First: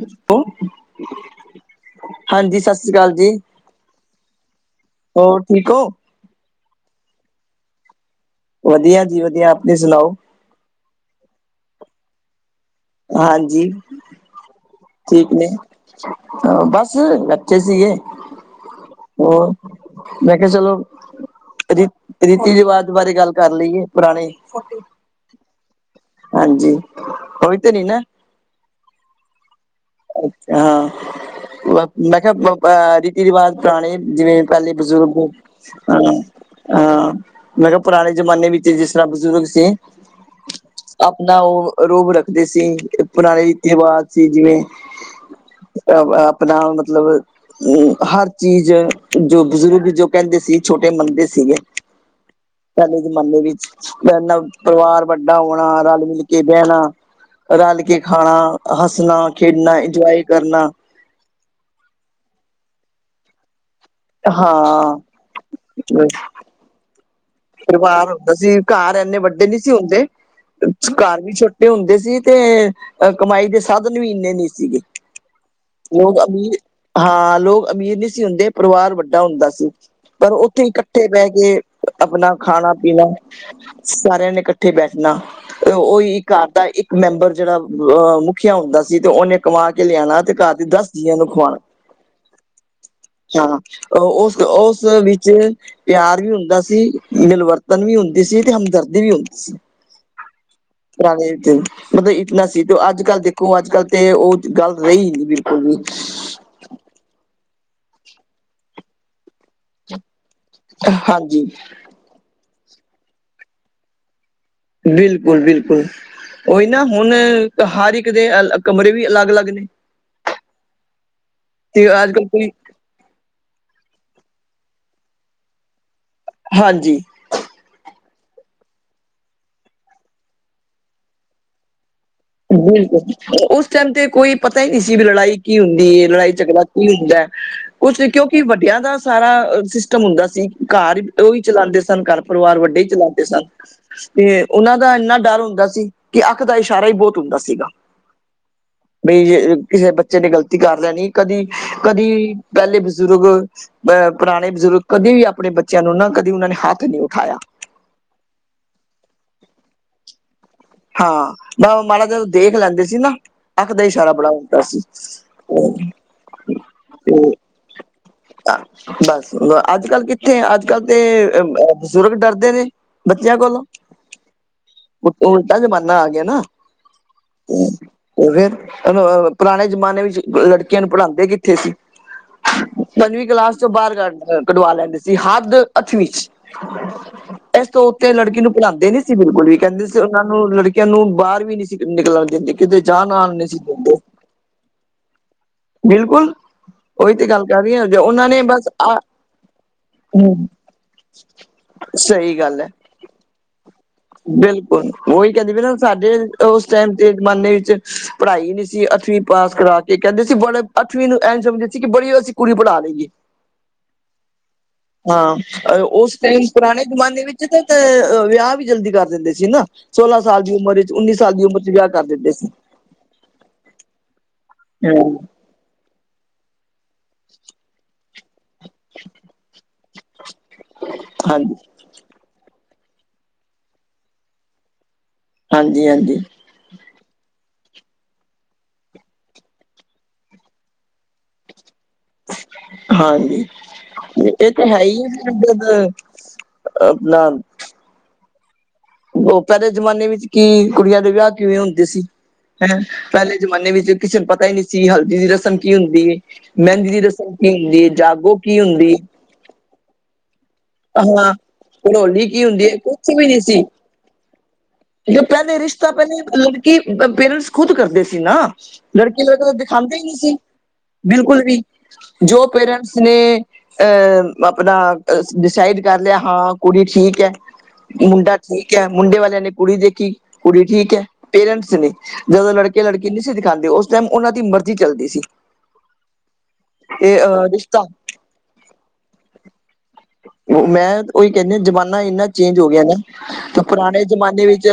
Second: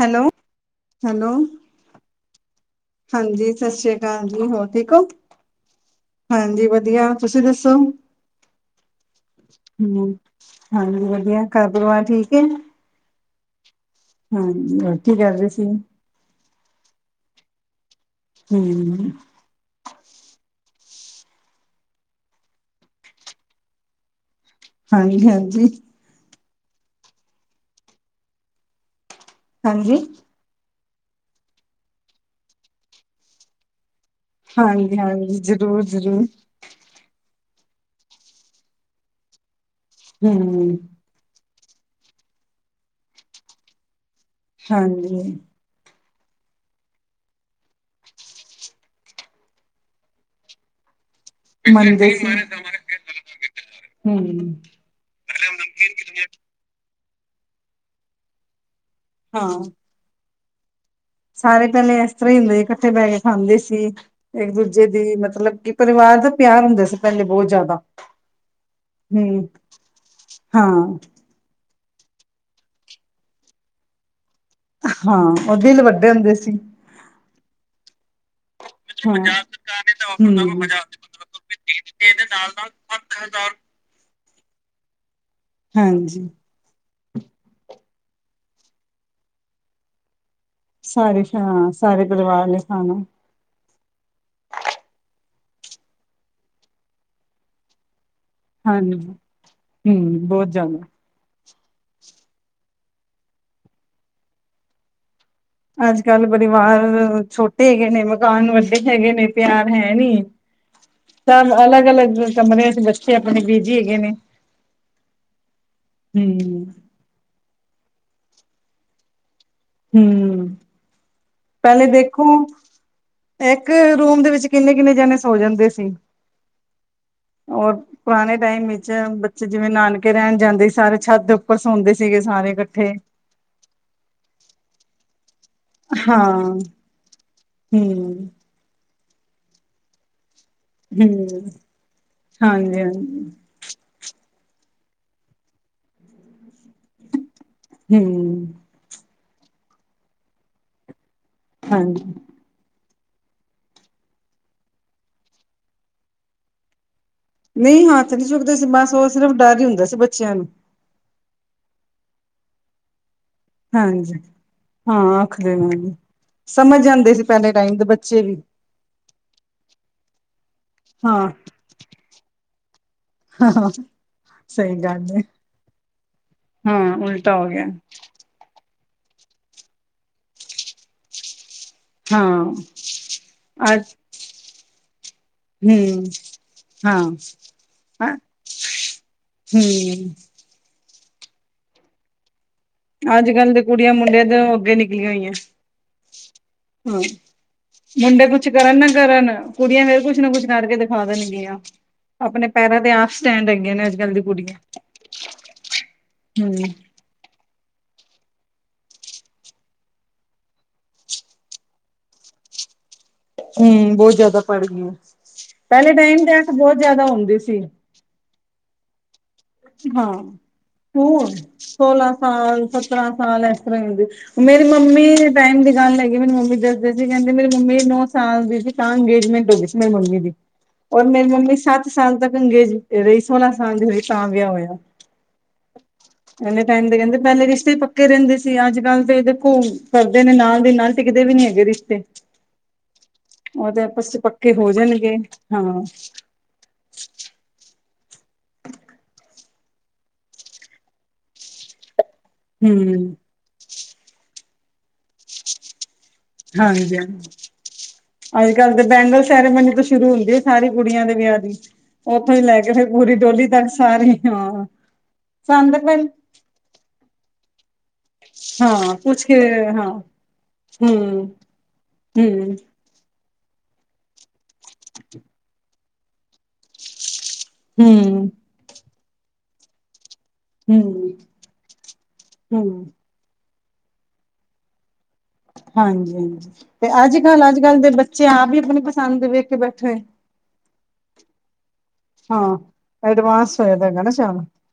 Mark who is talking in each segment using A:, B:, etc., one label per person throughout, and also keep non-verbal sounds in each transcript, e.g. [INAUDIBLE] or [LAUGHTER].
A: Hello hello?
B: ਹਾਂਜੀ ਸਤਿ ਸ੍ਰੀ ਅਕਾਲ ਜੀ
A: ਹਾਂਜੀ, ਸਤਿ ਸ੍ਰੀ ਅਕਾਲ ਜੀ, ਹੋਰ ਠੀਕ ਹੋ?
B: ਹੋਰ ਠੀਕ ਹੋ
A: ਹਾਂਜੀ ਵਧੀਆ, ਤੁਸੀਂ ਦੱਸੋ?
B: ਵਧੀਆ, ਜੀ ਵਧੀਆ, ਆਪਣੀ
A: ਹਮ
B: ਸੁਣਾਓ?
A: ਹਾਂਜੀ, ਵਧੀਆ ਘਰ ਪਰਿਵਾਰ ਠੀਕ ਹੈ?
B: ਹਾਂਜੀ,
A: ਹਾਂਜੀ ਹੋਰ ਕੀ
B: ਠੀਕ
A: ਕਰ
B: ਨੇ
A: ਰਹੇ ਸੀ
B: ਹ ਬਸ, ਬੱਚੇ ਸੀਗੇ
A: ਹੁ
B: ਹੋਰ ਮੈ ਕਿਆਂ, ਚਲੋ? ਰ ਰੀਤੀ ਰਿਵਾਜ, ਬਾਰੇ ਗੱਲ ਕਰ ਲਈਏ, ਪੁਰਾਣੇ
A: ਹਾਂਜੀ ਹਾਂਜੀ
B: ਹਾਂਜੀ, ਕੋਈ ਤੇ ਨਈ ਨਾ
A: ਹਾਂਜੀ?
B: ਹਾਂ ਮੈਂ ਕਿਹਾ? ਏ ਰਿਵਾਜ਼ ਪੁਰਾਣੇ, ਜਿਵੇਂ ਪਹਿਲੇ
A: ਹਾਂਜੀ
B: ਬਜ਼ੁਰਗ ਅ
A: ਹਾਂਜੀ ਜ਼ਰੂਰ ਜ਼ਰੂਰ
B: ਹਾਂ, ਮੈਂ ਕਿਹਾ ਪੁਰਾਣੇ ਜ਼ਮਾਨੇ ਵਿੱਚ, ਜਿਸ ਤਰ੍ਹਾਂ ਬਜ਼ੁਰਗ ਸੀ।
A: ਹੂ।
B: ਆਪਣਾ ਉਹ ਰੌਬ, ਰੱਖਦੇ ਸੀ। ਪੁਰਾਣੇ ਰੀਤੀ ਰਿਵਾਜ ਸੀ। ਜਿਵੇਂ
A: ਹਾਂਜੀ,
B: ਅ ਆਪਣਾ ਮਤਲਬ ਹਰ ਚੀਜ਼ ਜੋ ਬਜ਼ੁਰਗ, ਜੋ ਕਹਿੰਦੇ ਸੀ ਛੋਟੇ ਮੰਨਦੇਸੀ। ਸੀਗੇ,
A: ਮੰਨਦੇ ਸੀ
B: ਪਹਿਲੇ ਜ਼ਮਾਨੇ ਵਿੱਚ, ਏਨਾ
A: ਹਮ
B: ਪਰਿਵਾਰ ਵੱਡਾ ਹੋਣਾ, ਰਲ ਮਿਲ ਕੇ ਬਹਿਣਾ ਰਲ ਕੇ ਖਾਣਾ ਹੱਸਣਾ
A: ਹਾਂ
B: ਖੇਡਣਾ, ਇੰਜੋਏ ਕਰਨਾ
A: ਸਾਰੇ, ਪਹਿਲੇ ਇਸ ਤਰ੍ਹਾਂ ਹੀ ਹੁੰਦੇ ਸੀ, ਇਕੱਠੇ ਬਹਿ ਕੇ ਖਾਂਦੇ ਸੀ। ਇੱਕ ਦੂਜੇ
B: ਹਾਂ
A: ਦੀ ਮਤਲਬ ਕਿ, ਪਰਿਵਾਰ ਦਾ ਪਿਆਰ ਹੁੰਦਾ ਸੀ,, ਪਹਿਲੇ ਬਹੁਤ ਜ਼ਿਆਦਾ
B: ਪਰਿਵਾਰ ਹੁੰਦਾ ਸੀ, ਘਰ ਇੰਨੇ
A: ਹਮ
B: ਵੱਡੇ ਨਹੀਂ ਸੀ ਹੁੰਦੇ,
A: ਹਾਂ
B: ਘਰ ਵੀ ਛੋਟੇ ਤੇ ਹੁੰਦੇ ਸੀ ਤੇ, ਅ ਕਮਾਈ ਦੇ ਸਾਧਨ ਵੀ ਇੰਨੇ ਨਹੀਂ ਸੀ।
A: ਹਾਂ ਉਹ ਦਿਲ ਵੱਡੇ
B: ਲੋਕ
A: ਹੁੰਦੇ ਸੀ
B: ਅਮੀਰ, ਹਾਂ ਲੋਕ ਅਮੀਰ ਨਹੀਂ ਸੀ। ਹੁੰਦੇ ਪਰਿਵਾਰ, ਵੱਡਾ ਹੁੰਦਾ ਸੀ। ਪਰ ਉੱਥੇ ਇਕੱਠੇ ਬਹਿ ਕੇ ਆਪਣਾ, ਖਾਣਾ ਪੀਣਾ ਸਾਰਿਆਂ ਨੇ ਇਕੱਠੇ ਬੈਠਣਾ, ਉਹੀ
A: ਹਾਂਜੀ
B: ਕਾ ਤਾਂ ਇੱਕ ਮੈਂਬਰ, ਜਿਹੜਾ ਮੁਖੀਆਂ ਹੁੰਦਾ ਸੀ। ਤੇ ਉਹਨੇ ਕਮਾ ਕੇ ਲਿਆਣਾ, ਤੇ ਘਰ ਦੇ ਦਸ ਜੀਆਂ
A: ਸਾਰੇ
B: ਨੂੰ ਖਵਾਣਾ
A: ਹਾਂ, ਸਾਰੇ ਪਰਿਵਾਰ ਨੇ ਖਾਣਾ
B: ਹਾਂ ਉਸ ਉਸ ਵਿੱਚ ਪਿਆਰ ਵੀ ਹੁੰਦਾ ਸੀ। ਮਿਲਵਰਤ ਤਗੀ ਹੁੰਦੀ ਸੀ ਤੇ,
A: ਹਾਂਜੀ
B: ਹਮਦਰਦੀ ਵੀ ਹੁੰਦੀ ਸੀ।
A: ਹਮ ਬਹੁਤ ਜ਼ਿਆਦਾ
B: ਘਰਾ ਵਿੱਚ ਮਤਲਬ ਇਤਨਾ ਸੀ ਤੇ ਅੱਜਕੱਲ ਦੇਖੋ ਅੱਜਕੱਲ ਤੇ ਉਹ ਗੱਲ ਰਹੀ ਨਈ।
A: ਅੱਜਕੱਲ ਪਰਿਵਾਰ ਛੋਟੇ ਹੈਗੇ ਨੇ, ਮਕਾਨ ਵੱਡੇ ਹੈਗੇ ਨੇ ਪਿਆਰ ਹੈ ਨਈ, ਤਾਂ
B: ਹਾਂਜੀ
A: ਅਲੱਗ ਅਲੱਗ ਕਮਰਿਆਂ ਚ ਬੱਚੇ, ਆਪਣੇ ਬੀਜੀ ਹੈਗੇ ਨੇ
B: ਬਿਲਕੁਲ- ਬਿਲਕੁਲ
A: ਹਮ
B: ਓਈ ਨਾ ਹੁਨ ਹਰ ਇੱਕ ਦੇ ਕਮਰੇ ਵੀ ਅਲੱਗ-ਅਲੱਗ ਨੇ।
A: ਹੂੰ। ਪਹਿਲੇ
B: ਤੇ ਅੱਜ
A: ਦੇਖੋ
B: ਕੱਲ ਕੋਈ
A: ਇਕ ਰੂਮ ਦੇ ਵਿੱਚ ਕਿੰਨੇ-ਕਿੰਨੇ ਜਾਨੇ ਸੋ ਜਾਂਦੇ ਸੀ।
B: ਹਾਂਜੀ।
A: ਔਰ ਪੁਰਾਨੇ ਟਾਈਮ ਵਿੱਚ ਬੱਚੇ ਜਿਵੇਂ ਨਾਨਕੇ ਰੈਨ ਜਾਂਦੇ ਸੀ, ਸਾਰੇ ਛੱਤ ਦੇ ਉਪ ਉਪਰ ਸੋਂਦੇ ਸੀਗੇ ਸਾਰੇ ਇਕੱਠੇ।
B: ਬਿਲਕੁਲ ਉਸ ਟਾਈਮ ਤੇ ਕੋਈ ਪਤਾ ਈ ਨੀ ਸੀ ਲੜਾਈ ਕੀ ਹੁੰਦੀ ਏ,
A: ਹਾਂ
B: ਲੜਾਈ-ਝਗੜਾ
A: ਹੂੰ
B: ਕੀ ਹੁੰਦੈ? ਕੁਝ ਕਿਉਂਕਿ ਵੱਡਿਆਂ ਦਾ ਸਾਰਾ ਸਿਸਟਮ ਹੁੰਦਾ ਸੀ। ਘਰ ਓਈ
A: ਹੂੰ
B: ਚਲਾਉਂਦੇ ਸਨ, ਘਰ ਪਰਿਵਾਰ
A: ਹਾਂਜੀ
B: ਵੱਡੇ ਈ
A: ਹਾਂਜੀ
B: ਚਲਾਂਦੇ ਸਨ। ਤੇ ਓਨਾਂ ਦਾ ਏਨਾ ਡਰ ਹੁੰਦਾ ਸੀ ਕਿ ਅੱਖ ਦਾ ਇਸ਼ਾਰਾ ਹੀ ਬੋਤ ਹੁੰਦਾ ਸੀਗਾ।
A: ਹੂੰ।
B: ਬਈ ਜੇ ਕਿਸੇ ਬੱਚੇ ਨੇ ਗ਼ਲਤੀ ਕਰ ਲੈਨੀ ਕਦੀ,
A: ਹਾਂਜੀ
B: ਕਦੀ ਪੈਲੇ ਬਜ਼ੁਰਗ ਅਹ ਪੁਰਾਨੇ ਬਜ਼ੁਰਗ ਕਦੇ ਵੀ ਆਪਨੇ ਬਚਿਆਂ ਨੂੰ ਨਾ ਕਦੀ ਉਨਾਂ ਨੇ ਹੱਥ ਨੀ ਉਠਾਇਆ।
A: ਨਈ ਹੱਥ ਨੀ ਚੁਕਦੇ ਸੀ, ਬਸ ਓ ਸਿਰਫ ਡੱਰ ਈ ਹੁੰਦਾ ਸੀ ਬਚਿਆਂ ਨੂੰ
B: ਹਾਂ, ਬਸ ਉਹ ਮਾੜਾ ਜਾਹਾ ਦੇਖ ਲੈਂਦੇ ਸੀ ਨਾ ਅੱਖ ਦਾ ਇਸ਼ਾਰਾ
A: ਹਾਂਜੀ
B: ਬੜਾ ਹੁੰਦਾ ਸੀ।
A: ਹਾਂ ਅੱਖ ਦੇ ਨਾਲ ਸਮਝ ਜਾਂਦੇ ਸੀ
B: ਤੇ
A: ਪਹਿਲੇ ਟਾਈਮ ਦੇ ਬੱਚੇ ਵੀ
B: ਬੱਸ ਅੱਜ-ਕੱਲ ਕਿੱਥੇ ਅੱਜ ਅੱਜ-ਕੱਲ
A: ਹਾਂ
B: ਤੇ ਬਜ਼ੁਰਗ ਡਰਦੇ ਨੇ ਬਚਿਆ ਕੋਲੋਂ
A: ਹਾਂ ਸਹੀ ਗੱਲ ਹੈ
B: ਆ ਜ਼ਮਾਨਾ ਆ ਗਿਆ ਨਾ।
A: ਹਾਂ ਉਲਟਾ ਹੋ ਗਿਆ
B: ਤੇ ਫੇਰ ਪੁਰਾਨੇ ਜਮਾਨੇ ਵਿੱਚ ਲੜਕੀਆਂ ਨੂੰ ਪੜਾਂਦੇ ਕਿਥੇ ਕਿਥੇ ਸੀ।
A: ਹਾਂ
B: ਪੰਜਵੀਂ ਕਲਾਸ ਚੋ ਬਾਰ
A: ਅੱਜ
B: ਕੱਢ ਕਢਵਾ ਲੈਂਦੇ ਸੀ। ਹੱਦ
A: ਹੂੰ
B: ਅੱਠਵੀਂ ਚ
A: ਹਾਂ ਹੂੰ
B: ਐਸ ਤੋ ਉੱਤੇ ਲੜਕੀ ਨੂੰ ਪੜਾਂਦੇ ਨੀ ਸੀ ਬਿਲਕੁਲ ਵੀ ਕੇ ਦੇ ਸੀ ਹੋਰ ਲੜਕੀਆਂ ਨੂੰ ਬਾਰ ਵੀ ਨੀ ਸੀ ਨਿਕਲਨ ਦੇਂਦੇ।
A: ਅੱਜ-ਕੱਲ ਦੇ ਕੁੜੀਆਂ ਮੁੰਡਇਆ ਤੋਂ ਅੱਗੇ ਨਿਕਲੀਆਂ ਹੋਈਐਂ।
B: ਬਿਲਕੁਲ।
A: ਹਾਂ,
B: ਉਹੀ ਤੇ ਗੱਲ ਕਰ ਰਹੀ ਹਾਂ
A: ਮੁੰਡੇ
B: ਉਹਨਾਂ ਨੇ
A: ਕੁੱਛ
B: ਬਸ
A: ਕਰਨ ਨਾ
B: ਆ
A: ਕਰਨ ਕੁੜੀਆਂ ਫੇਰ ਕੁਛ ਨਾ
B: ਹਮ
A: ਕੁਛ ਕਰਕੇ ਦਿਖਾ ਦੇਨਗੀਆਂ।
B: ਸਹੀ
A: ਅਪਨੇ
B: ਗੱਲ ਹੈ
A: ਪੈਰਾਂ ਤੇ ਆਪ ਸਟੈਂਡ ਹੈਗੀਆਂ ਨੇ ਅੱਜ ਕੱਲ੍ਹ ਦੀ ਕੁੜੀਆਂ।
B: ਬਿਲਕੁਲ, ਓਈ ਕੈਂਦੀ ਵੀ ਨਾ ਸਾਡੇ
A: ਹੂੰ
B: ਉਸ ਟਾਈਮ ਜਮਾਨੇ ਇੱਚ ਪੜਾਈ ਨੀ ਸੀ, ਅੱਠਵੀ ਪਾਸ ਕਰਾ ਕੇ ਕੈਂਦੇ ਸੀ ਬੜੇ, ਅੱਠਵੀ ਨੂੰ ਐਂਜ ਸਮਝਦੇ ਸੀ ਕਿ ਬੜੀ ਅਸੀ ਕੁੜੀ ਪੜਾ ਲਈਏ।
A: ਹੂੰ ਬਹੁਤ ਜ਼ਿਆਦਾ ਪੜ ਗਈਆਂ
B: ਹਾਂ,
A: ਪਹਿਲੇ
B: ਓਸ
A: ਤੇ
B: ਟਾਈਮ
A: ਅੱਕ ਬਹੁਤ
B: ਪੁਰਾਨੇ
A: ਜ਼ਿਆਦਾ
B: ਜ਼ਮਾਨੇ
A: ਹੁੰਦੀ
B: ਵਿੱਚ
A: ਸੀ।
B: ਤੇ ਤੇ ਵਿਆ ਜਲਦੀ ਕਰ ਦਿੰਦੇ ਸੀ ਨਾ,
A: ਹਾਂ
B: ਸੋਲਾਂ ਸਾਲ ਦੀ ਉਮਰ ਉੱਨੀ
A: ਹੁਣ
B: ਸਾਲ ਦੀ ਉਮਰ ਚ ਵਿਆਹ ਕਰ
A: ਸੋਲਾਂ
B: ਦਿੰਦੇ ਸੀ।
A: ਸਾਲ ਸਾਲ ਇਸ ਤਰਾਂ ਹੁੰਦੀ ਮੇਰੀ
B: ਹਮ
A: ਮੰਮੀ ਟਾਈਮ ਦੀ ਗੱਲ ਹੈਗੀ ਏ ਮੇਰੀ ਮੰਮੀ ਜੱਦ ਕੈਂਦੀ ਮੇਰੀ ਮੰਮੀ ਨੌ ਸਾਲ ਦੀ ਸੀ ਤਾਂ ਅੰਗੇਜਮੈਂਟ ਹੋਗੀ ਸੀ ਮੇਰੀ ਮੰਮੀ ਦੀ। ਔਰ ਮੇਰੀ
B: ਹਾਂਜੀ
A: ਮੰਮੀ ਸੱਤ ਸਾਲ ਤੱਕ ਅੰਗੇਜ ਰਈ ਸੋਲਾਂ ਸਾਲ ਦੀ ਹੋਈ ਤਾਂ ਵਿਆਹ ਹੋਇਆ।
B: ਹਾਂਜੀ -ਹਾਂਜੀ।
A: ਏਨੇ ਟਾਈਮ ਦੇ ਕੈਂਦੇ ਪੈਲੇ ਰਿਸ਼ਤੇ ਈ ਪੱਕੇ ਰੈਂਦੇ ਸੀ ਅੱਜਕੱਲ ਤੇ ਦੇਖੋ ਕਰਦੇ ਨੇ ਨਾਲ ਦੀ ਨਾਲ ਟਿਕਦੇ ਵੀ ਨੀ ਹੈਗੇ ਰਿਸ਼ਤੇ।
B: ਹਾਂਜੀ।
A: ਉਹ ਤੇ ਆਪਸ ਚ
B: ਏ
A: ਪੱਕੇ
B: ਤੇ
A: ਹੋ
B: ਹੈਈਏ,
A: ਜਾਣਗੇ ਹਾਂ ਹੂੰ
B: ਜੱਦ [INAUDIBLE] ਓਹ ਪੈਲੇ ਜ਼ਮਾਨੇ ਵਿੱਚ ਕੀ ਕੁੜੀਆਂ ਦੇ ਵਿਆਹ ਕਿਵੇਂ ਹੁੰਦੇ ਸੀ ਹੈਂ ਪੇਲੇ ਜ਼ਮਾਨੇ ਵਿੱਚ ਕਿਸੇ ਨੂੰ ਪਤਾ ਈ ਨੀ ਸੀ ਹਲਦੀ ਦੀ ਰਸਮ ਕੀ ਹੁੰਦੀ ਏ। ਮੈਂਦੀ
A: ਹਾਂਜੀ
B: ਦੀ
A: ਹਾਂਜੀ,
B: ਰਸਮ ਕੀ ਹੂੰਦੀ ਏ ਜਾਗੋ
A: ਅੱਜ
B: ਕੀ
A: ਕੱਲ ਤੇ
B: ਹੁੰਦੀ ਏ।
A: ਬੈਂਗਲ ਸੈਰੇਮਨੀ ਤੋਂ ਸ਼ੁਰੂ ਹੁੰਦੀ ਏ। ਸਾਰੀ ਕੁੜੀਆਂ ਦੇ
B: ਹਾਂ
A: ਵਿਆਹ ਦੀ
B: ਘੜੋਲੀ
A: ਓੱਥੋਂ ਦੀ
B: ਕੀ ਹੁੰਦੀ
A: ਲੈਕੇ
B: ਹੈ
A: ਫੇਰ ਪੂਰੀ ਡੋਲੀ ਤੱਕ ਸਾਰੀ ਹਾਂ।
B: ਜੇ ਪੈਲੇ
A: ਸਾਨੂੰ ਤਾਂ
B: ਰਿਸ਼ਤਾ,
A: ਪਹਿਲ
B: ਪੈਲੇ ਲੜਕੀ ਪੇਰੈਂਟਸ ਖੁਦ ਕਰਦੇ ਸੀ ਨਾ
A: ਹਾਂ ਪੁੱਛ
B: ਲੜਕੀ
A: ਕੇ
B: [UNINTELLIGIBLE]
A: ਹਾਂ
B: ਦਿਖਾਂਦੇ ਈ ਨੀ ਸੀ
A: ਹੂੰ
B: ਬਿਲਕੁਲ ਵੀ ਜੋ
A: ਹੂੰ
B: ਪੇਰੈਂਟਸ ਨੇ ਅ ਆਪਨਾ ਡਿਸਾਈਡ ਕਰ ਲੇਯਾ, ਹਾਂ ਕੁੜੀ ਠੀਕ ਐ,
A: ਹੂੰ
B: ਮੁੰਡਾ ਠੀਕ ਹੈ ਮੁੰਡੇ ਵਾਲਿਆਂ ਨੇ ਕੁੜੀ ਦੇਖੀ ਕੁੜੀ ਠੀਕ ਹੈ
A: ਹੂੰ
B: ਪੇਰੈਂਟਸ ਨੇ ਜਦੋਂ ਲੜਕੇ
A: ਹੂੰ
B: ਲੜਕੇ ਕਿ ਨਹੀਂ ਸੀ ਦਿਖਾਉਂਦੇ ਉਸ ਟਾਈਮ ਉਹਨਾਂ ਦੀ ਮਰਜ਼ੀ ਚੱਲਦੀ ਸੀ
A: ਹਾਂਜੀ ਹਾਂਜੀ ਤੇ ਅੱਜ
B: ਅਹ
A: ਕੱਲ੍ਹ ਅੱਜ ਕੱਲ
B: ਰਿਸ਼ਤਾ
A: ਦੇ ਬੱਚੇ ਆਪ ਹੀ ਆਪਣੀ ਪਸੰਦ ਵੇਖ ਕੇ ਬੈਠੇ
B: ਮੈਂ ਉਹੀ ਕਹਿੰਦੀ ਜ਼ਮਾਨਾ ਇੰਨਾ
A: ਹਾਂ
B: ਚੇਂਜ ਹੋ ਗਿਆ ਨਾ
A: ਐਡਵਾਂਸ
B: ਤੇ
A: ਹੋਇਆ ਦਾ ਹੈਗਾ
B: ਪੁਰਾਣੇ
A: ਨਾ ਸ਼ਾਮ
B: ਜਮਾਨੇ ਵਿੱਚ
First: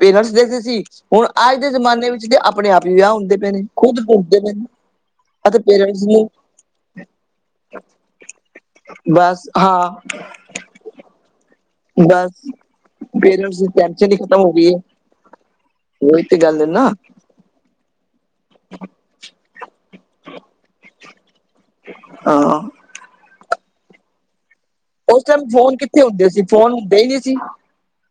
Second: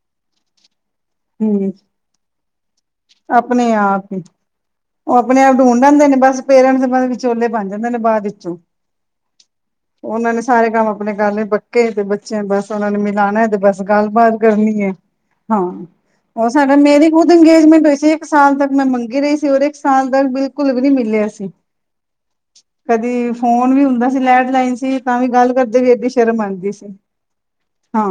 B: ਪੇਰੈਂਟਸ ਦੇਖਦੇ ਸੀ ਹੁਣ ਅੱਜ ਦੇ
A: ਹਮ
B: ਜਮਾਨੇ ਵਿੱਚ ਆਪਣੇ ਆਪ ਹੀ ਵਿਆਹ ਹੁੰਦੇ ਪਏ ਨੇ
A: ਆਪਣੇ
B: ਖੁਦ
A: ਆਪ ਹੀ
B: ਘੁੰਮਦੇ ਪਏ ਨੇ
A: ਉਹ ਆਪਣੇ
B: ਅਤੇ
A: ਆਪ [UNINTELLIGIBLE]
B: ਪੇਰੈਂਟਸ
A: ਜਾਂਦੇ ਨੇ
B: ਨੂੰ
A: ਬਸ ਪੇਰੈਂਟਸ ਬ ਦੇ ਵਿਚੋਲੇ ਬਣ ਜਾਂਦੇ ਨੇ ਬਾਅਦ ਵਿੱਚੋਂ
B: ਬਸ ਹਾਂ
A: ਉਹਨਾਂ ਨੇ ਸਾਰੇ ਕੰਮ ਆਪਣੇ ਕਰ ਲਏ ਬ ਪੇ ਤੇ ਬੱਚੇ ਬਸ ਉਹਨਾ ਨੇ ਮਿਲਾਣਾ ਤੇ
B: ਪੇਰੈਂਟਸ ਦੀ
A: ਬਸ
B: ਟੈਨਸ਼ਨ ਹੀ
A: ਗੱਲਬਾਤ
B: ਖਤਮ ਹੋ ਗਈ
A: ਕਰਨੀ
B: ਹੈ
A: ਏ ਹਾਂ
B: ਉਹੀ ਤੇ
A: ਉਹ
B: ਗੱਲ ਹੈ
A: ਸਾਡਾ
B: ਨਾ
A: ਮੇਰੇ ਕੋਲ ਇੰਗੇਜਮੈਂਟ ਹੋਈ ਸੀ ਇੱਕ ਸਾਲ ਤੱਕ ਮੈਂ ਮੰਗੀ ਰਹੀ ਸੀ ਰ ਇੱਕ ਸਾਲ ਤੱਕ ਬਿਲਕੁਲ ਵੀ ਨਹੀਂੀ ਮਿਲਿਆ ਸੀ
B: ਹਾਂ
A: ਕਦੀ ਫੋਨ ਵੀ ਹੁੰਦਾ ਸੀ ਲੈਂਡਲਾਈਨ ਸੀ ਤਾਂ
B: ਉਸ
A: ਵੀ
B: ਟਾਈਮ
A: ਗੱਲ
B: ਫੋਨ
A: ਕਰਦੇ ਵੀ
B: ਕਿੱਥੇ
A: ਏਡੀ
B: ਹੁੰਦੇ
A: ਸ਼ਰਮ ਆਉਂਦੀ
B: ਫੋਨ
A: ਸੀ
B: ਹੁੰਦੇ
A: ਹਾਂ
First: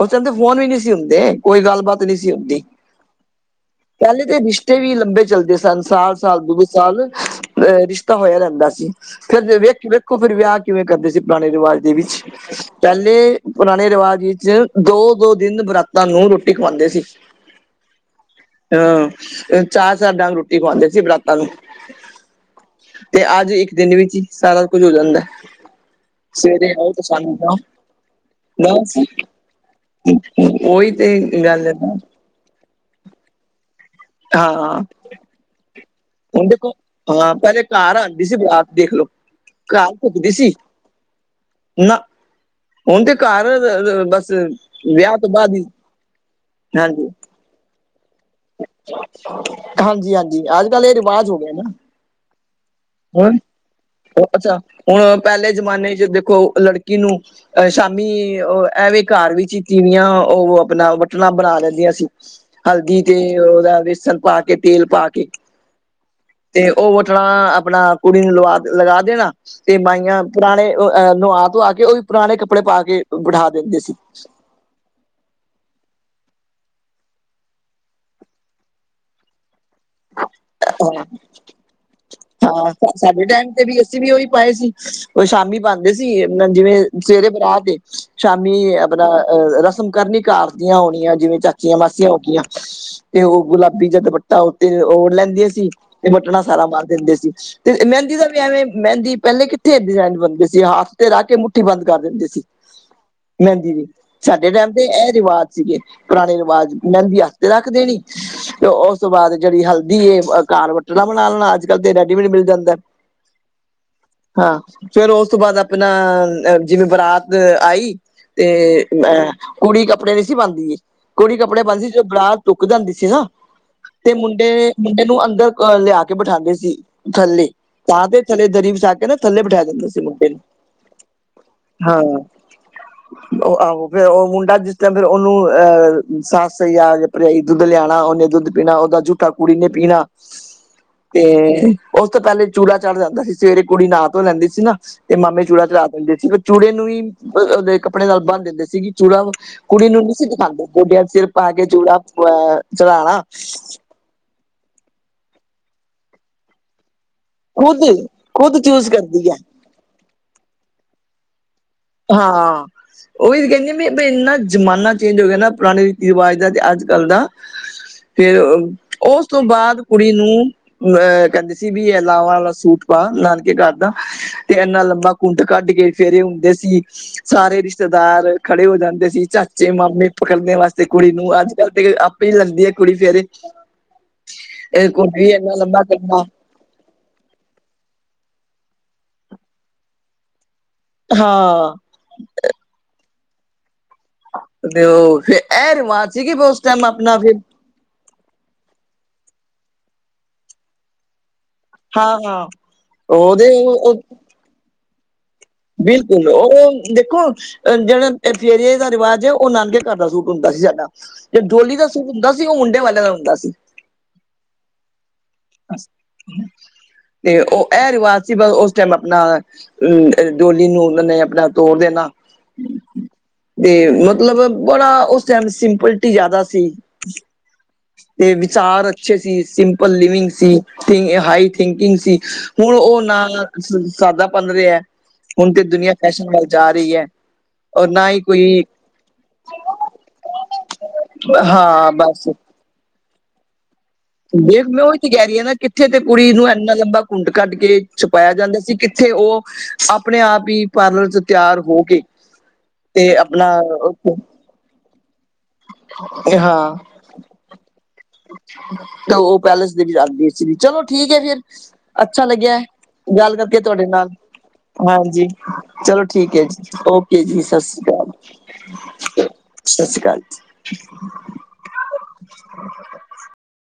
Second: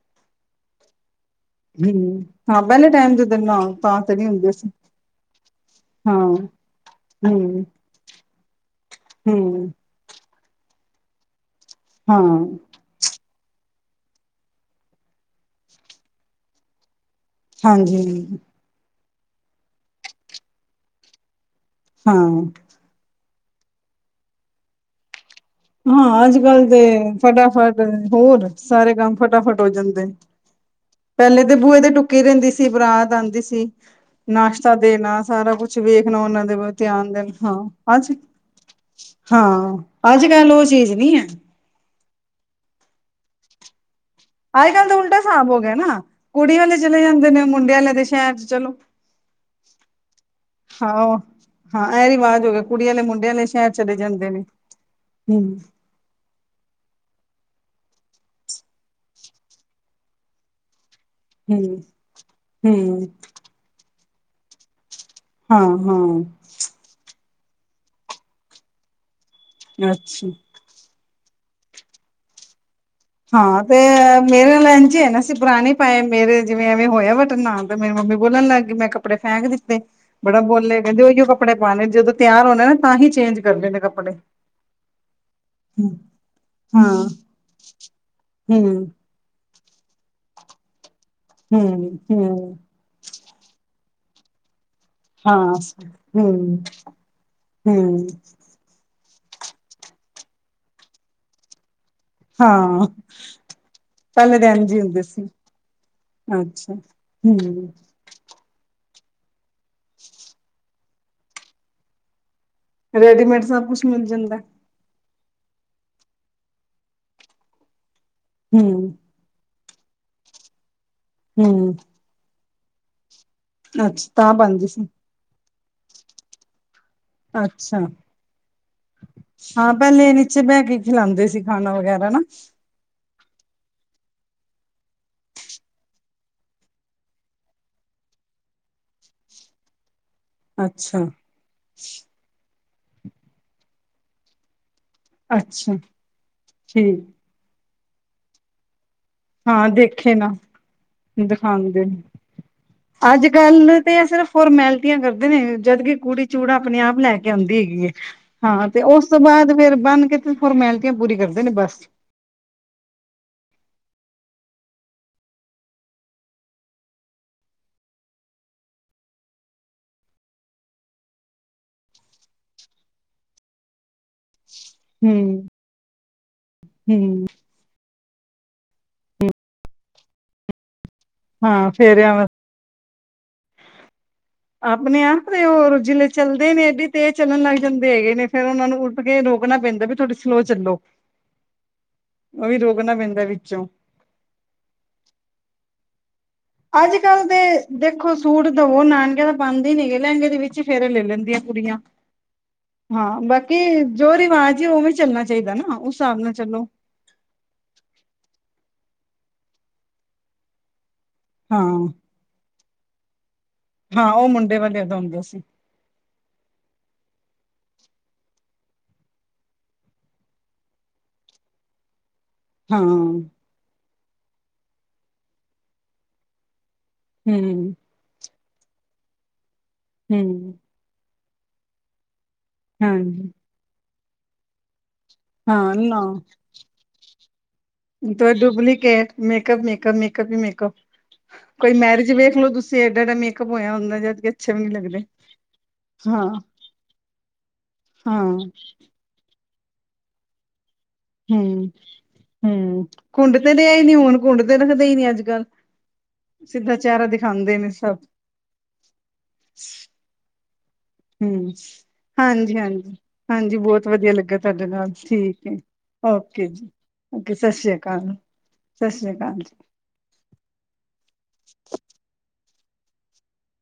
B: ਉਹ ਚੰਦੇ ਫੋਨ ਵੀ ਨਹੀਂ ਸੀ ਹੁੰਦੇ ਕੋਈ ਗੱਲਬਾਤ ਨਹੀਂ
A: ਹਮ
B: ਸੀ
A: ਹਾਂ
B: ਹੁੰਦੀ
A: ਪਹਿਲੇ ਟਾਈਮ ਜਦੋਂ ਨਾ ਤੇ
B: ਪਹਿਲੇ
A: ਨੀ
B: ਤਾਂ
A: ਹੁੰਦੇ ਸੀ
B: ਰਿਸ਼ਤੇ ਵੀ ਲੰਬੇ ਚੱਲਦੇ ਸਨ ਸਾਲ
A: ਹਾਂ
B: ਸਾਲ ਦੂ ਸਾਲ
A: ਹਮ
B: ਅ ਰਿਸ਼ਤਾ ਹੋਇਆ ਰਹਿੰਦਾ ਸੀ ਫਿਰ ਜ
A: ਹਮ
B: ਵੇਖ ਦੇਖੋ ਫਿਰ ਵਿਆਹ ਕਿਵੇਂ ਕਰਦੇ ਸੀ ਪੁਰਾਣੇ ਰਿਵਾਜ ਦੇ ਵਿੱਚ
A: ਹਾਂ,
B: ਪਹਿਲੇ ਪੁਰਾਣੇ ਰਿਵਾਜ ਵਿੱਚ ਦੋ ਦੋ ਦਿਨ ਬਰਾਤਾਂ ਨੂੰ ਰੋਟੀ ਖਵਾਉਂਦੇ ਸੀ
A: ਹਾਂਜੀ
B: ਹਾਂ ਚਾਹ ਸਾਬ ਡਾਂਗ ਰੋਟੀ ਖਵਾਉਂਦੇ ਸੀ ਬਰਾਤਾਂ ਨੂੰ
A: ਹਾਂ
B: ਤੇ ਅੱਜ ਇੱਕ ਦਿਨ ਵਿੱਚ ਹੀ ਸਾਰਾ ਕੁੱਝ ਹੋ ਜਾਂਦਾ
A: ਹਾਂ ਅੱਜ ਕੱਲ
B: ਸਵੇਰੇ
A: ਤੇ
B: ਆਓ ਸ਼ਾਮੀ ਜਾਓ
A: ਫਟਾਫਟ ਹੋਰ
B: ਬਸ
A: ਸਾਰੇ ਕੰਮ ਫਟਾਫਟ ਹੋ ਜਾਂਦੇ
B: ਉਹੀ
A: ਪਹਿਲੇ ਤੇ
B: ਗੱਲ ਹੈ
A: ਬੂਹੇ ਤੇ
B: ਨਾ
A: ਟੁੱਕੀ ਰਹਿੰਦੀ ਸੀ ਬਰਾਤ ਆਉਂਦੀ ਸੀ ਨਾਸ਼ਤਾ
B: ਹਾਂ
A: ਦੇਣਾ ਸਾਰਾ ਕੁੱਛ ਵੇਖਣਾ ਉਹਨਾਂ
B: ਹੁਣ
A: ਦੇ
B: ਦੇਖੋ
A: ਧਿਆਨ ਦੇਣ ਹਾਂ
B: ਪਹਿਲੇ ਘਰ
A: ਅੱਜ ਹਾਂ
B: ਦੀ ਸੀ
A: ਅੱਜ-ਕੱਲ ਉਹ ਚੀਜ਼ ਨੀ ਐ।
B: ਨਾ ਹੁਣ ਤੇ ਘਰ ਬਸ
A: ਅੱਜ ਕੱਲ੍ਹ ਤਾਂ ਉਲਟਾ
B: ਵਿਆਹ ਤੋਂ
A: ਹਿਸਾਬ
B: ਬਾਅਦ
A: ਹੋ
B: ਹੀ
A: ਗਿਆ ਨਾ ਕੁੜੀ ਵਾਲੇ ਚਲੇ
B: ਹਾਂਜੀ
A: ਜਾਂਦੇ ਨੇ ਮੁੰਡੇ ਵਾਲੇ ਦੇ ਸ਼ਹਿਰ ਚਲੋ।
B: ਹਾਂਜੀ ਹਾਂਜੀ ਅੱਜ ਕੱਲ ਇਹ
A: ਹਾਂ,
B: ਰਿਵਾਜ ਹੋ ਗਿਆ ਨਾ
A: ਹਾਂ ਇਹ ਰਿਵਾਜ਼ ਹੋ ਗਿਆ, ਕੁੜੀ ਆਲੇ ਮੁੰਡੇ ਆਲੇ ਸ਼ਹਿਰ ਚਲੇ ਜਾਂਦੇ ਨੇ।
B: ਅੱਛਾ ਹੁਣ ਪਹਿਲੇ
A: ਹੂੰ,
B: ਜਮਾਨੇ ਚ ਦੇਖੋ ਲੜਕੇ ਕਿੀ ਨੂੰੂੰ ਅਹ ਸ਼ਾਮੀ ਉਹ ਐਵੇਂ ਘਰ ਵੀਤੀਵੀਆਂ ਉਹ ਆਪਣਾ ਵਟਣਾ ਬਣਾ
A: ਹੂੰ,
B: ਲੈਂਦੀਆਂ ਸੀ ਹਲਦੀ
A: ਹੂੰ,
B: ਤੇ ਉਹਦਾ ਬੇਸਣ ਪਾ ਕੇ ਤੇਲ ਪਾ ਕੇ
A: ਹਾਂ ਹਾਂ
B: ਤੇ ਉਹ ਵਟਲ ਆਪਣਾ ਕੁੜੀ ਨੂੰ ਲਵਾ ਲਗਾ ਦੇਣਾ ਤੇ ਮਾਈਆਂ
A: ਅੱਛਾ।
B: ਪੁਰਾਣੇ ਅਹ ਨੁਹਾ ਧਆ ਕੇ ਉਹ ਵੀ ਪੁਰਾਣੇ ਕੱਪੜੇ ਪਾ ਕੇ ਬਿਠਾ
A: ਹਾਂ ਤੇ
B: ਦਿੰਦੇ ਸੀ
A: ਮੇਰੇ [UNINTELLIGIBLE] ਹੈ ਨਾ ਪੁਰਾਣੇ ਪਾਏ ਮੇਰੇ ਜਿਵੇਂ ਐਵੇਂ ਹੋਇਆ ਵਟਨ ਨਾਲ ਤਾਂ ਮੇਰੀ ਮੰਮੀ ਬੋਲਣ ਲੱਗਗੀ ਮੈਂ ਕੱਪੜੇ ਫਕ ਦਿੱਤੇ ਬੜਾ ਬੋਲੇਿਆ
B: ਹਾਂ
A: ਕਹਿੰਦੇ ਉਹੀਓ ਕੱਪੜੇ ਪਾਉਣੇ ਜਦੋਂ ਤਿਆਰ ਹੋਣੇ
B: ਹਾਂ
A: ਨਾ ਤਾਂ ਹੀ
B: ਸਾਡੇ
A: ਚੇਂਜ
B: ਟਾਈਮ ਤੇ
A: ਕਰਨੇ
B: ਵੀ
A: ਨੇ
B: ਅਸੀਂ ਵੀ
A: ਕੱਪੜੇ
B: ਉਹੀ ਪਾਏ ਸੀ ਉਹ ਸ਼ਾਮੀ ਪਾਉਂਦੇ
A: ਹਾਂ
B: ਸੀ ਜਿਵੇਂ
A: ਹੂੰ
B: ਸਵੇਰੇ ਬਰਾ ਤੇ
A: ਹੂੰ
B: ਸ਼ਾਮੀ ਆਪਣਾ ਅਹ ਰਸਮ ਕਰਨੀ [UNINTELLIGIBLE] ਆਣੀਆਂ ਜਿਵੇਂ ਚਾਚੀਆਂ
A: ਹੂੰ
B: ਮਾਸੀਆਂ ਹੋ ਗਆਂ ਤੇ ਉਹ ਗੁਲਾਬੀ ਜਾਂ ਦੁਪੱਟਾ ਉੱਤੇ ਉਹ ਲੈਂਦੀਆਂ
A: ਹਾਂ
B: ਸੀ ਤੇ ਬਟਣਾ
A: ਹੂੰ
B: ਸਾਰਾ ਬਰ ਤੇ
A: ਹੂੰ
B: ਮਹਿੰਦੀ ਦਾ ਵੀ ਐਵੇਂ ਮਹਿੰ ਪਹਿਲੇ ਕਿੱਥੇ ਡਿਜ਼ਾਇਨ ਬਣਦੇ ਸੀ ਹਾਥ ਤੇ ਰ ਕੇ ਮੁੱਠੀ ਬੰਦ ਕਰ ਦਿੰਦੇ ਸੀ
A: ਹਾਂ
B: ਮਹਿੰਦੀ ਵੀ
A: ਪਹਿਲੇ
B: ਸਾਡੇ
A: ਤਾਂ ਇੰਝ
B: ਟਾਈਮ
A: ਹੀ
B: ਤੇ
A: ਹੁੰਦੇ
B: ਇਹ
A: ਸੀ
B: ਰਿਵਾਜ ਸੀਗੇ ਪੁਰਾਣੇ ਰਿਵਾਜ਼
A: ਅੱਛਾ
B: ਮੈਂਦੀ ਹੱਥ ਤੇ ਰੱਖ
A: ਹੂੰ
B: ਦੇਣੀ ਤੇ ਉਸ ਤੋਂ ਬਾਅਦ ਜਿਹੜੀ ਹਲਦੀ ਕਾਰ ਬੱਟਣਾ ਬਣਾ ਲੈਣਾ ਅੱਜ ਕਲ੍ਹ ਤੇ ਰੈਡੀਮੇਡ ਮਿਲ ਜਾਂਦਾ
A: ਰੇਡੀਮੇਡ ਸਭ ਕੁੱਛ ਮਿਲ ਜਾਂਦਾ
B: ਫਿਰ ਉਸ ਤੋਂ ਬਾਅਦ ਆਪਣਾ ਜਿਵੇਂ ਬਰਾਤ ਆਈ ਤੇ
A: ਹੂੰ
B: ਅਹ ਕੁੜੀ ਕੱਪੜੇ ਨੀ ਸੀ ਪਾਉਂਦੀ ਕੁੜੀ ਕੱਪੜੇ
A: ਹੂੰ
B: ਪਾਉਂਦੀ ਸੀ ਜਦੋਂ ਬਰਾ ਢੁੱਕ ਜਾਂਦੀ ਸੀ ਨਾ
A: ਅੱਛਾ
B: ਤੇ
A: ਤਾਂ
B: ਮੁੰਡੇ
A: ਬਣਦੀ ਸੀ
B: ਮੁੰਡੇ ਨੂੰ ਅੰਦਰ ਅਹ ਲਿਆ ਕੇ ਬਿਠਾਉਂਦੇ ਸੀ ਥੱਲੇ
A: ਅੱਛਾ
B: ਤਾਂ ਤੇ ਥੱਲੇ ਦਰੀ ਵਿਛਾ ਕੇ ਨਾ ਥੱਲੇ ਬਿਠਾ
A: ਹਾਂ
B: ਦਿੰਦੇ ਸੀ
A: ਪਹਿਲੇ
B: ਮੁੰਡੇ ਨੂੰ
A: ਨੀਚੇ ਬਹਿ ਕੇ ਖਿਲਾਂਦੇ ਸੀ ਖਾਣਾ
B: ਹਾਂ
A: ਵਗੈਰਾ ਨਾ
B: [UNINTELLIGIBLE] [INAUDIBLE] ਉਹ ਆਹੋ ਫਿਰ ਉਹ ਮੁੰਡਾ ਜਿਸ ਤਰ ਫਿਰ ਉਹ ਨੂੰਹ ਸੱਸ ਸਹੀ ਆ ਭਰਜਾਈ ਦੁੱਧ ਲਿਆਣਾ ਉਹਨੇ ਦੁੱਧ ਬਿਨਾਂ ਉਹਦਾ ਜੂਠਾ ਕੁੜੀ ਨੇ ਪੀਣਾ
A: ਅੱਛਾ
B: ਤੇ ਉਸ ਤੋਂ ਪਹਿਲੇ ਚੂੜਾ ਚੜ੍ਹ ਜਾਂਦਾ ਸੀ ਸਵੇਰੇ ਕੁੜੀ ਨਹਾ ਧੋਹ ਲੈਂਦੀ ਸੀ ਨਾ ਤੇ ਮਾਮੇ ਚੂੜਾ
A: ਅੱਛਾ
B: ਚੜਾ ਦਿੰਦੇ ਸੀ ਪਰ ਚੂੜੇ ਨੂੰ
A: ਠੀਕ
B: ਹੀ ਕੱਪੜੇ ਨਾਲ ਬੰਨ ਦਿੰਦੇ ਸੀਗੇ ਚੂੜਾ
A: ਹਾਂ
B: ਕੁੜੀ ਨੂੰ ਨਹੀਂ
A: ਦੇਖੇ
B: ਸੀ
A: ਨਾ
B: ਦਿਖਾਦੇ ਗੋਡਿਆਂ ਸਿਰ ਪਾ ਕੇ
A: ਦਿਖਾਂਦੇ
B: ਚੂੜਾ
A: ਨੇ
B: ਅ ਚੜ੍ਹਾਉਣਾ
A: ਅੱਜ ਕੱਲ ਤੇ ਸਿਰਫ ਫੋਰਮੈਲਿਟੀਆਂ ਕਰਦੇ ਨੇ ਜਦਕ ਕੁੜੀ ਚੂੜਾ ਆਪਣੇ ਆਪ ਲੈ ਕੇ ਆਉਂਦੀ
B: ਖੁਦ
A: ਹੈਗੀ ਹੈ
B: ਖੁਦ
A: ਹਾਂ ਤੇ
B: ਚੂਜ
A: ਉਸ ਤੋਂ
B: ਕਰਦੀ ਹੈ
A: ਬਾਅਦ ਫੇਿਰ ਬੰਨ ਕੇ ਤੇ ਫੋਰਮੈਲਿਟੀਆਂ ਪੂਰੀ ਕਰਦੇ ਨੇ ਬਸ
B: ਹਾਂ ਉਹੀ ਕਹਿੰਦੀ ਵੀ ਇੰਨਾ ਜ਼ਮਾਨਾ ਚੇਂਜ ਹੋ ਗਿਆ ਨਾ ਪੁਰਾਣੇ ਰੀਤੀ ਰਿਵਾਜ ਦਾ ਤੇ ਅੱਜ ਕੱਲ੍ਹ ਦਾ ਫੇਿਰ ਉਸ ਤੋਂ ਬਾਅਦ ਕੁੜੀ ਨੂੰ ਅਹ ਕਹਿੰਦੇ ਸੀ ਵੀ ਇਹ ਲਾਵਾਂ ਵਾਲਾ ਸੂਟ ਪਾ ਨਾਨਕੇ ਘਰ ਦਾ ਤੇ ਇੰਨਾ ਲੰਮਾ
A: ਹੂੰ
B: ਕੁੰਟ ਕੱਢ ਕੇ ਫੇਰੇ ਹੁੰਦੇ ਸੀ
A: ਹੂੰ
B: ਸਾਰੇ ਰਿਸ਼ਤੇਦਾਰ ਖੜੇ ਹੋ ਜਾਂਦੇ ਸੀ ਚਾਚੇ ਮਾਮੇ ਪਕੜਦੇ ਵਾਸਤੇ ਕੁੜੀ ਨੂੰ ਅੱਜ ਕੱਲ
A: ਹਾਂ
B: ਤੇ
A: ਫੇਰਿਆਂ ਵ
B: ਆਪੇ ਲੈਂਦੀ ਹੈ ਕੁੜੀ ਫੇਰ
A: ਆਪਣੇ ਆਪ ਤੇ ਹੋ ਰੁਜਲੇ ਚੱਲਦੇ ਨੇ ਐਡੇ ਤੇ ਚੱਲਣ ਲੱਗ ਜਾਂਦੇ ਹੈਗੇ ਨੇ ਫੇਿਰ ਉਹਨਾਂ ਨੂੰ ਉੱਠ ਕੇ ਰੋਕਣਾ ਪੈਂਦਾ ਵੀ ਥੋੜ੍ਹੀ ਸਲੋ ਚੱਲੋ
B: ਹਾਂ
A: ਣਾ ਪੈਂਦਾ ਵਿੱਚੋਂ
B: ਤੇ ਉਹ ਫ ਇਹ ਰਿਵਾਜ਼ ਸੀਗੀ ਬਸ
A: ਅੱਜ ਕਲ ਦੇ ਦੇਖੋ ਸੂਟ ਦਵੋ ਨਾਨਕੇ ਤਾਂ ਪਾਉਂਦੇ ਹੀ ਨੀ ਗ ਲਹਿੰਗੇ ਦੇ ਵਿੱਚ ਫੇਰ ਲੈ ਲੈਂਦੀਆਂ ਕੁੜੀਆਂ
B: ਹਾਂ ਹਾਂ
A: ਹਾਂ
B: ਉਹਦੇ
A: ਬਾਕੀ
B: ਉਹ
A: ਜੋ ਰਿਵਾਜ਼ ਉਹ ਵੀ ਚੱਲਣਾ ਚਾਹੀਦਾ ਨਾ ਉਸ ਹਿਸਾਬ
B: ਬਿਲਕੁਲ
A: ਨਾਲ ਚੱਲੋ
B: ਉਹ ਦੇਖੋ ਜਿਹੜਾ ਫੇਰੀਏ ਦਾ ਰਿਵਾਜ਼ ਹੈ ਉਹ ਨਾਨਕੇ ਘਰ ਦਾ ਸੂਟ ਹੁੰਦਾ ਸੀ ਸਾਡਾ ਜ
A: ਹਾਂ
B: ਡੋਲੀ ਦਾ ਸੂਟ ਹੁੰਦਾ ਸੀ ਉਹ ਉਂਡੇ ਵਾਲਿਆਂ ਦਾ ਹੁੰਦਾ ਸੀ
A: ਹਾਂ ਉਹ ਮੁੰਡੇ ਵਾਲੇਆਂ ਦਾ ਹੁੰਦਾ ਸੀ
B: ਤੇ ਉਹ ਇਹ ਰਿਵਾਜ਼ ਸੀ ਬ ਉਸ ਟਾਈਮ ਆਪਣਾ ਅਮ ਡੋਲੀ ਨੂੰ ਉਹ ਨੇ ਆਪਣਾ ਤੋਰ ਦੇਣਾ
A: ਹਾਂ
B: ਤੇ ਮਤਲਬ ਬੜਾ ਉਸ ਟਾਈਮ ਸਿੰਪਲਿਟੀ ਜ਼ਿਆਦਾ ਸੀ
A: ਹਮ
B: ਤੇ ਵਿਚਾਰ ਅੱਛੇ ਸੀ ਸਿੰਪਲ ਲਿਵਿੰਗ
A: ਹੂੰ
B: ਸੀ ਹਾਈ ਥਿੰਕਿੰਗ ਸੀ ਹੁਣ ਉਹ ਨਾ
A: ਹਾਂਜੀ
B: ਸਾਦਾ ਭਨ ਰਿਹਾ ਹੁਣ ਤੇ
A: ਹਾਂ
B: ਦੁਨੀਆਂ
A: ਨਾ
B: ਫੈਸ਼ਨ ਵੱਲ ਜਾ ਰਹੀ ਹੈ ਔਰ ਨਾ ਹੀ ਕੋਈ
A: ਡੁਪਲੀਕੇਟ ਮੇਕਅਪ ਮੇਕਅਪ ਮੇਕਅਪ ਹੀ ਮੇਕਅਪ ਕੋਈ
B: ਹਾਂ
A: ਮੈਰਿਜ
B: ਬਸ
A: ਵੇਖ ਲੋ ਤੁਸੀਂ ਡਾ ਐਡਾ ਮੇਕਅਪ ਹੋਇਆ ਹੁੰਦਾ ਜਾਂ
B: ਦੇਖ ਮੈਂ ਉਹੀ ਤੇ ਕਹਿ ਰਹੀ ਹਾਂ ਨਾ ਕਿੱਥੇ ਤੇ ਕੁੜੀ
A: ਹਾਂ
B: ਨੂੰ ਇੰਨਾ ਲੰਬਾ ਘੁੰਟ ਕੱਢ ਕੇ
A: ਹਾਂ
B: ਛਪਾਇਆ ਜਾਂਦਾ ਸੀ ਇੱਥੇ ਉਹ ਆਪਣੇ ਆਪ ਹੀ ਪਾਰਲਰ ਚ ਤਿਆਰ
A: ਹਮ
B: ਹੋ ਕੇ
A: ਹਮ ਕੁੰਡ ਤੇ ਰਿਹਾ ਹੀ ਨੀ ਹੁਣ ਕੁੰਡ ਤੇ ਰੱਖਦੇ ਹੀ ਨੀ ਅੱਜ ਕੱਲ
B: ਹਾਂ
A: ਸਿੱਧਾ ਚਿਹਰਾ ਦਿਖਾਉਂਦੇ ਨੇ ਸਭ
B: ਤੇ ਉਹ ਪੈਲੇਸ ਦੇ ਵਿੱਚ ਆਦੀ ਚਲੋ ਠੀਕ ਹੈ
A: ਹੂੰ
B: ਫਿਰ ਅੱਛਾ
A: ਹਾਂਜੀ
B: ਲੱਗਿਆ
A: ਹਾਂਜੀ
B: ਗੱਲ
A: ਹਾਂਜੀ
B: ਕਰਕੇ ਤੁਹਾਡੇ
A: ਬਹੁਤ
B: ਨਾਲ
A: ਵਧੀਆ ਲੱਗਾ ਤੁਹਾਡੇ ਨਾਲ
B: ਹਾਂਜੀ
A: ਠੀਕ ਹੈ
B: ਚਲੋ ਠੀਕ ਹੈ ਜੀ। ਓਕੇ ਜੀ ਸਤਿ ਸ੍ਰੀ ਅਕਾਲ।
A: ਸਤਿ ਸ੍ਰੀ ਅਕਾਲ
B: ਸਤਿ ਸ਼੍ਰੀ ਅਕਾਲ। [UNINTELLIGIBLE]